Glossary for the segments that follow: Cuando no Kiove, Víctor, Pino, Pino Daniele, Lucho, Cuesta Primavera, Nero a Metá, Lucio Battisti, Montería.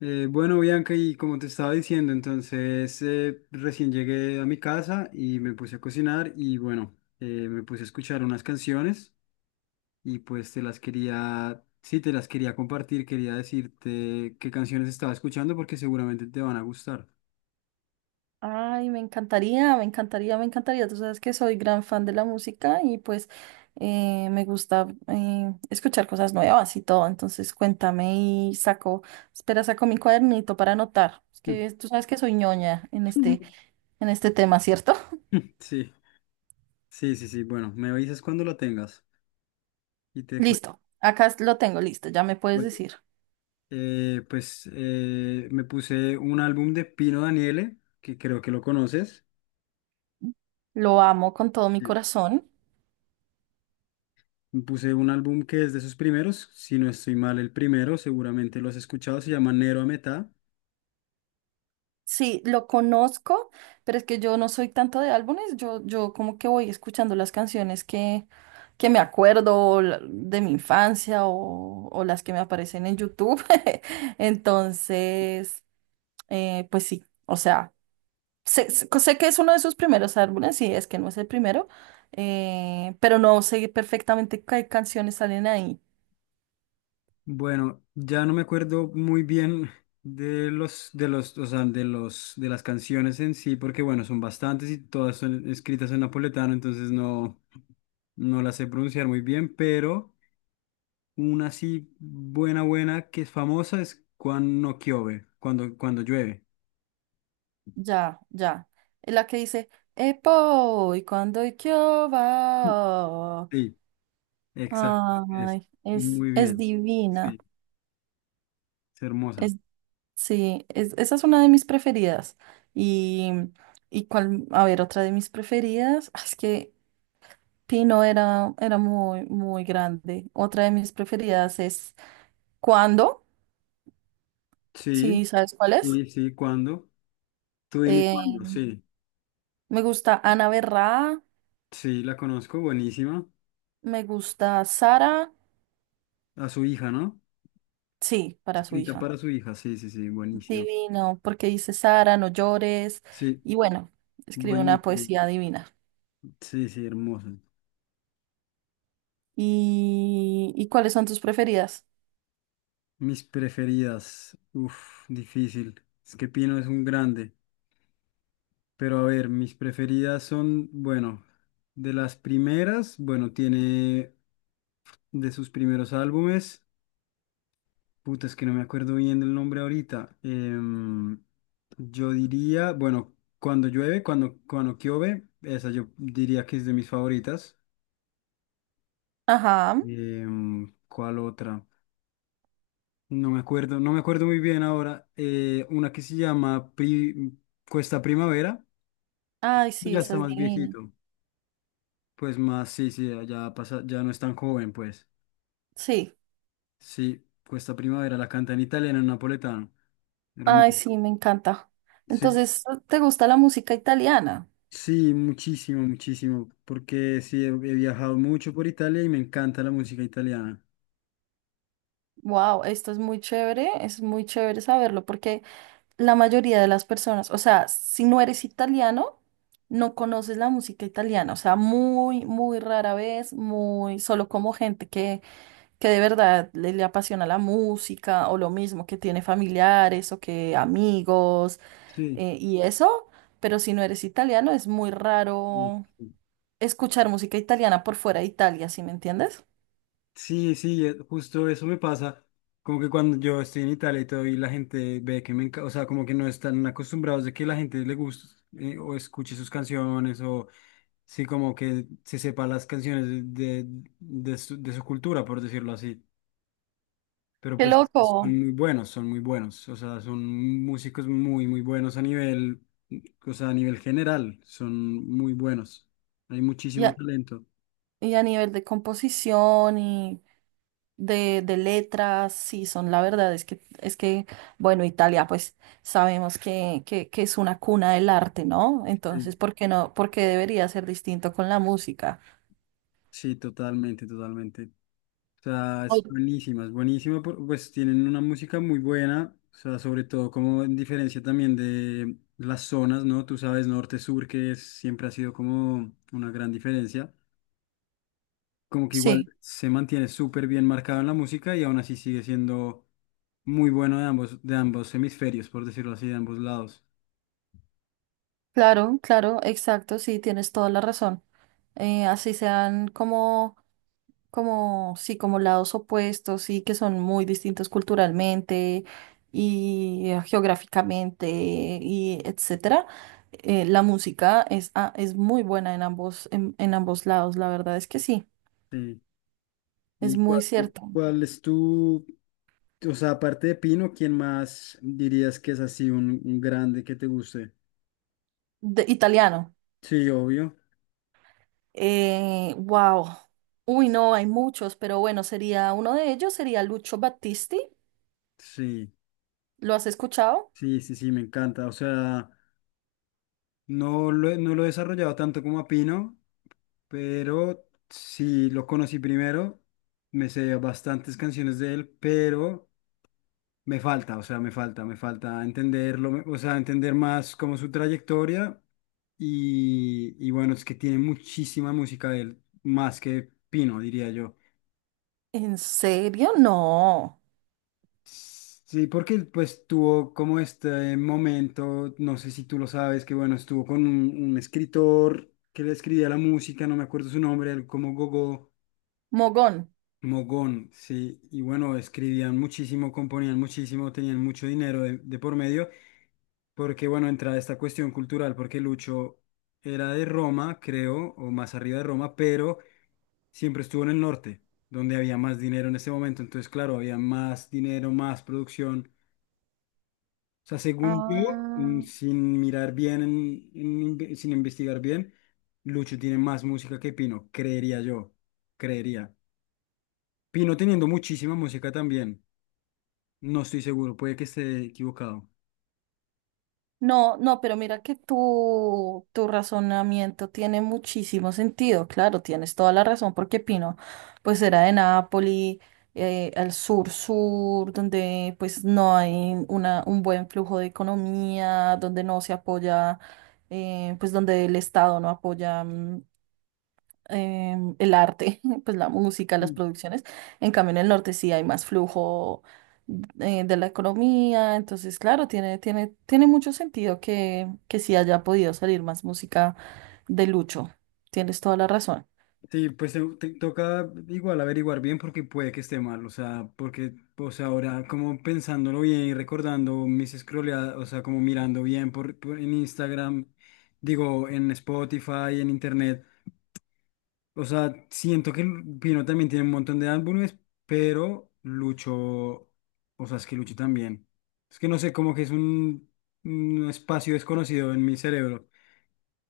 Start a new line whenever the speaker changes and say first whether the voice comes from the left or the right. left: Bueno, Bianca, y como te estaba diciendo, entonces recién llegué a mi casa y me puse a cocinar y bueno, me puse a escuchar unas canciones y pues te las quería, sí, te las quería compartir, quería decirte qué canciones estaba escuchando porque seguramente te van a gustar.
right: Ay, me encantaría, me encantaría, me encantaría. Tú sabes que soy gran fan de la música y pues me gusta escuchar cosas nuevas y todo. Entonces cuéntame y saco, espera, saco mi cuadernito para anotar. Es
left: Mm.
right: que tú sabes que soy ñoña en en este tema, ¿cierto?
left: Sí, sí, sí, sí. Bueno, me avisas cuando lo tengas y te cuento.
right: Listo, acá lo tengo listo, ya me puedes
left: Bueno,
right: decir.
left: me puse un álbum de Pino Daniele, que creo que lo conoces.
right: Lo amo con todo mi
left: eh,
right: corazón.
left: Me puse un álbum que es de sus primeros, si no estoy mal, el primero, seguramente lo has escuchado, se llama Nero a Metá.
right: Sí, lo conozco, pero es que yo no soy tanto de álbumes, yo como que voy escuchando las canciones que me acuerdo o de mi infancia o las que me aparecen en YouTube. Entonces, pues sí, o sea, sé que es uno de sus primeros álbumes, sí, es que no es el primero, pero no sé perfectamente qué canciones salen ahí.
left: Bueno, ya no me acuerdo muy bien o sea, de los, de las canciones en sí, porque bueno, son bastantes y todas son escritas en napoletano, entonces no, no las sé pronunciar muy bien, pero una así buena, buena, que es famosa es Cuando no Kiove, cuando, cuando llueve.
right: Ya, ya. Es la que dice Epo, y cuando y qué va.
left: Sí, exacto, es
right: Ay,
left: muy
right: es
left: bien,
right: divina.
left: sí, es hermosa.
right: Es, sí, esa es una de mis preferidas. Y, y cuál, a ver, otra de mis preferidas, ah, es que Pino era muy, muy grande. Otra de mis preferidas es Cuando,
left: Sí,
right: sí, sabes cuál es.
left: sí, sí, ¿cuándo? Tú dime
right: Eh,
left: cuándo, sí.
right: me gusta Ana Berra,
left: Sí, la conozco, buenísima.
right: me gusta Sara,
left: A su hija, ¿no?
right: sí, para su
left: Escrita
right: hija.
left: para su hija, sí, sí, sí, buenísima.
right: Divino, porque dice Sara, no llores.
left: Sí,
right: Y bueno, escribe una
left: buenísima.
right: poesía divina.
left: Sí, sí, hermosa.
right: Y cuáles son tus preferidas?
left: Mis preferidas, uf, difícil. Es que Pino es un grande. Pero a ver, mis preferidas son, bueno, de las primeras, bueno, tiene de sus primeros álbumes. Puta, es que no me acuerdo bien del nombre ahorita. Yo diría, bueno, cuando llueve, cuando, cuando llueve, esa yo diría que es de mis favoritas.
right: Ajá.
left: ¿Cuál otra? No me acuerdo, no me acuerdo muy bien ahora. Una que se llama Cuesta Primavera,
right: Ay,
left: pues
right: sí,
left: ya
right: esa
left: está
right: es
left: más
right: divina.
left: viejito. Pues más, sí, sí, ya pasa, ya no es tan joven, pues.
right: Sí.
left: Sí, Cuesta Primavera, la canta en italiano, en napoletano.
right: Ay,
left: Hermoso.
right: sí, me encanta.
left: Sí,
right: Entonces, ¿te gusta la música italiana?
left: sí, muchísimo, muchísimo, porque sí, he viajado mucho por Italia y me encanta la música italiana.
right: Wow, esto es muy chévere saberlo porque la mayoría de las personas, o sea, si no eres italiano, no conoces la música italiana, o sea, muy, muy rara vez, muy solo como gente que de verdad le apasiona la música o lo mismo, que tiene familiares o que amigos
left: Sí,
right: y eso, pero si no eres italiano es muy
left: y-
right: raro escuchar música italiana por fuera de Italia, ¿sí me entiendes?
left: sí, sí, justo eso me pasa, como que cuando yo estoy en Italia y todo y la gente ve que me encanta, o sea, como que no están acostumbrados de que la gente le guste o escuche sus canciones o sí, como que se sepa las canciones de, de, de su cultura, por decirlo así. Pero
right: Qué
left: pues son
right: loco.
left: muy buenos, son muy buenos. O sea, son músicos muy, muy buenos a nivel, o sea, a nivel general, son muy buenos. Hay
right: Y
left: muchísimo
right: a,
left: talento.
right: y a nivel de composición y de letras, sí, son la verdad, bueno, Italia, pues sabemos que es una cuna del arte, ¿no?
left: Sí,
right: Entonces, ¿por qué no? ¿Por qué debería ser distinto con la música?
left: sí, totalmente, totalmente. O sea,
right: O-
left: es buenísima, pues tienen una música muy buena, o sea, sobre todo como en diferencia también de las zonas, ¿no? Tú sabes, norte-sur, siempre ha sido como una gran diferencia. Como que igual
right: Sí,
left: se mantiene súper bien marcado en la música y aún así sigue siendo muy bueno de ambos hemisferios, por decirlo así, de ambos lados.
right: claro, claro, exacto, sí, tienes toda la razón. Así sean como, sí, como lados opuestos y que son muy distintos culturalmente y geográficamente y etcétera. La música es muy buena en ambos, en ambos lados, la verdad es que sí,
left: Sí.
right: es
left: ¿Y
right: muy
left: cuál,
right: cierto.
left: cuál es tu, o sea, aparte de Pino, quién más dirías que es así un grande que te guste?
right: De, italiano.
left: Sí, obvio.
right: Wow. Uy, no, hay muchos, pero bueno, sería uno de ellos, sería Lucio Battisti.
left: Sí,
right: ¿Lo has escuchado?
left: sí, sí, sí, me encanta. O sea, no lo he desarrollado tanto como a Pino, pero sí lo conocí primero. Me sé bastantes canciones de él, pero... Me falta, o sea, me falta entenderlo, o sea, entender más como su trayectoria y bueno, es que tiene muchísima música de él, más que Pino, diría yo.
right: ¿En serio? No.
left: Sí, porque él, pues tuvo como este momento, no sé si tú lo sabes, que bueno, estuvo con un escritor que le escribía la música, no me acuerdo su nombre, él como Gogo.
right: Mogón.
left: Mogón, sí, y bueno, escribían muchísimo, componían muchísimo, tenían mucho dinero de por medio, porque bueno, entra esta cuestión cultural, porque Lucho era de Roma, creo, o más arriba de Roma, pero siempre estuvo en el norte, donde había más dinero en ese momento, entonces claro, había más dinero, más producción. O sea, según yo, mm,
right: Ah.
left: sin mirar bien, sin investigar bien, Lucho tiene más música que Pino, creería yo, creería. Pino teniendo muchísima música también. No estoy seguro, puede que esté equivocado.
right: No, no, pero mira que tu razonamiento tiene muchísimo sentido, claro, tienes toda la razón, porque Pino, pues era de Nápoli, al sur-sur, donde pues no hay una, un buen flujo de economía, donde no se apoya, pues donde el Estado no apoya el arte, pues la música, las producciones. En cambio, en el norte sí hay más flujo de la economía. Entonces, claro, tiene mucho sentido que sí haya podido salir más música de Lucho. Tienes toda la razón.
left: Sí, pues te toca igual averiguar bien porque puede que esté mal, o sea, porque, o sea, ahora como pensándolo bien y recordando mis scrolleadas, o sea, como mirando bien en Instagram, digo, en Spotify, en Internet, o sea, siento que Pino también tiene un montón de álbumes, pero Lucho, o sea, es que Lucho también. Es que no sé, como que es un espacio desconocido en mi cerebro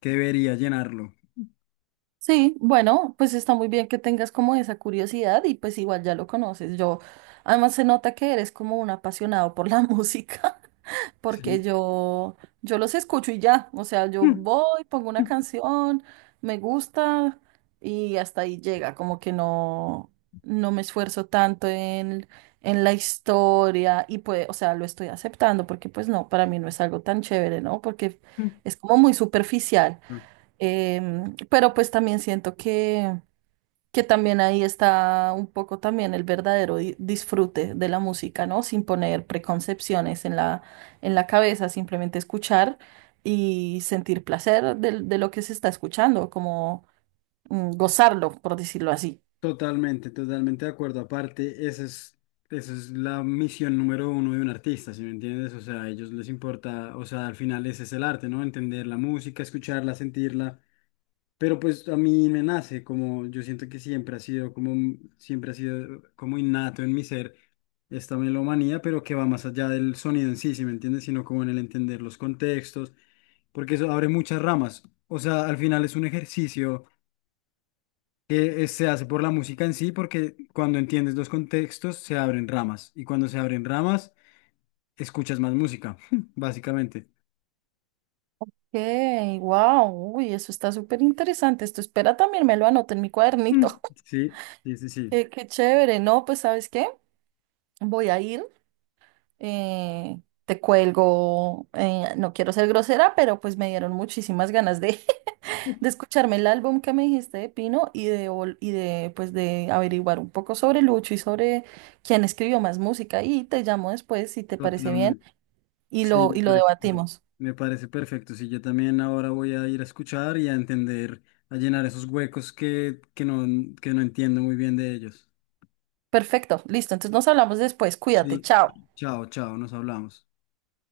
left: que debería llenarlo.
right: Sí, bueno, pues está muy bien que tengas como esa curiosidad y pues igual ya lo conoces. Yo, además se nota que eres como un apasionado por la música,
left: Sí.
right: porque yo los escucho y ya, o sea, yo voy, pongo una canción, me gusta y hasta ahí llega, como que no, no me esfuerzo tanto en la historia y pues, o sea, lo estoy aceptando porque pues no, para mí no es algo tan chévere, ¿no? Porque es como muy superficial. Em, pero pues también siento que también ahí está un poco también el verdadero disfrute de la música, ¿no? Sin poner preconcepciones en en la cabeza, simplemente escuchar y sentir placer de lo que se está escuchando, como mm, gozarlo, por decirlo así.
left: Totalmente, totalmente de acuerdo. Aparte, esa es la misión número uno de un artista, ¿sí me entiendes? O sea, a ellos les importa, o sea, al final ese es el arte, ¿no? Entender la música, escucharla, sentirla. Pero pues a mí me nace, como yo siento que siempre ha sido como, siempre ha sido como innato en mi ser esta melomanía, pero que va más allá del sonido en sí, ¿sí me entiendes? Sino como en el entender los contextos, porque eso abre muchas ramas. O sea, al final es un ejercicio que se hace por la música en sí, porque cuando entiendes los contextos se abren ramas y cuando se abren ramas escuchas más música, básicamente.
right: Okay, wow, uy, eso está súper interesante. Esto espera también me lo anoto en mi
left: Mm.
right: cuadernito.
left: Sí, sí, sí, sí,
right: Qué, qué chévere, ¿no? Pues ¿sabes qué? Voy a ir. eh, Te cuelgo, no quiero ser grosera, pero pues me dieron muchísimas ganas de, de escucharme el álbum que me dijiste de Pino y y de, pues, de averiguar un poco sobre Lucho y sobre quién escribió más música. Y te llamo después si te parece bien
left: totalmente.
right: y
left: Sí, me
right: y lo
left: parece, perfecto.
right: debatimos.
left: Me parece perfecto. Sí, yo también ahora voy a ir a escuchar y a entender, a llenar esos huecos que no entiendo muy bien de ellos.
right: Perfecto, listo. Entonces nos hablamos después. Cuídate,
left: Sí,
right: chao.
left: chao, chao, nos hablamos.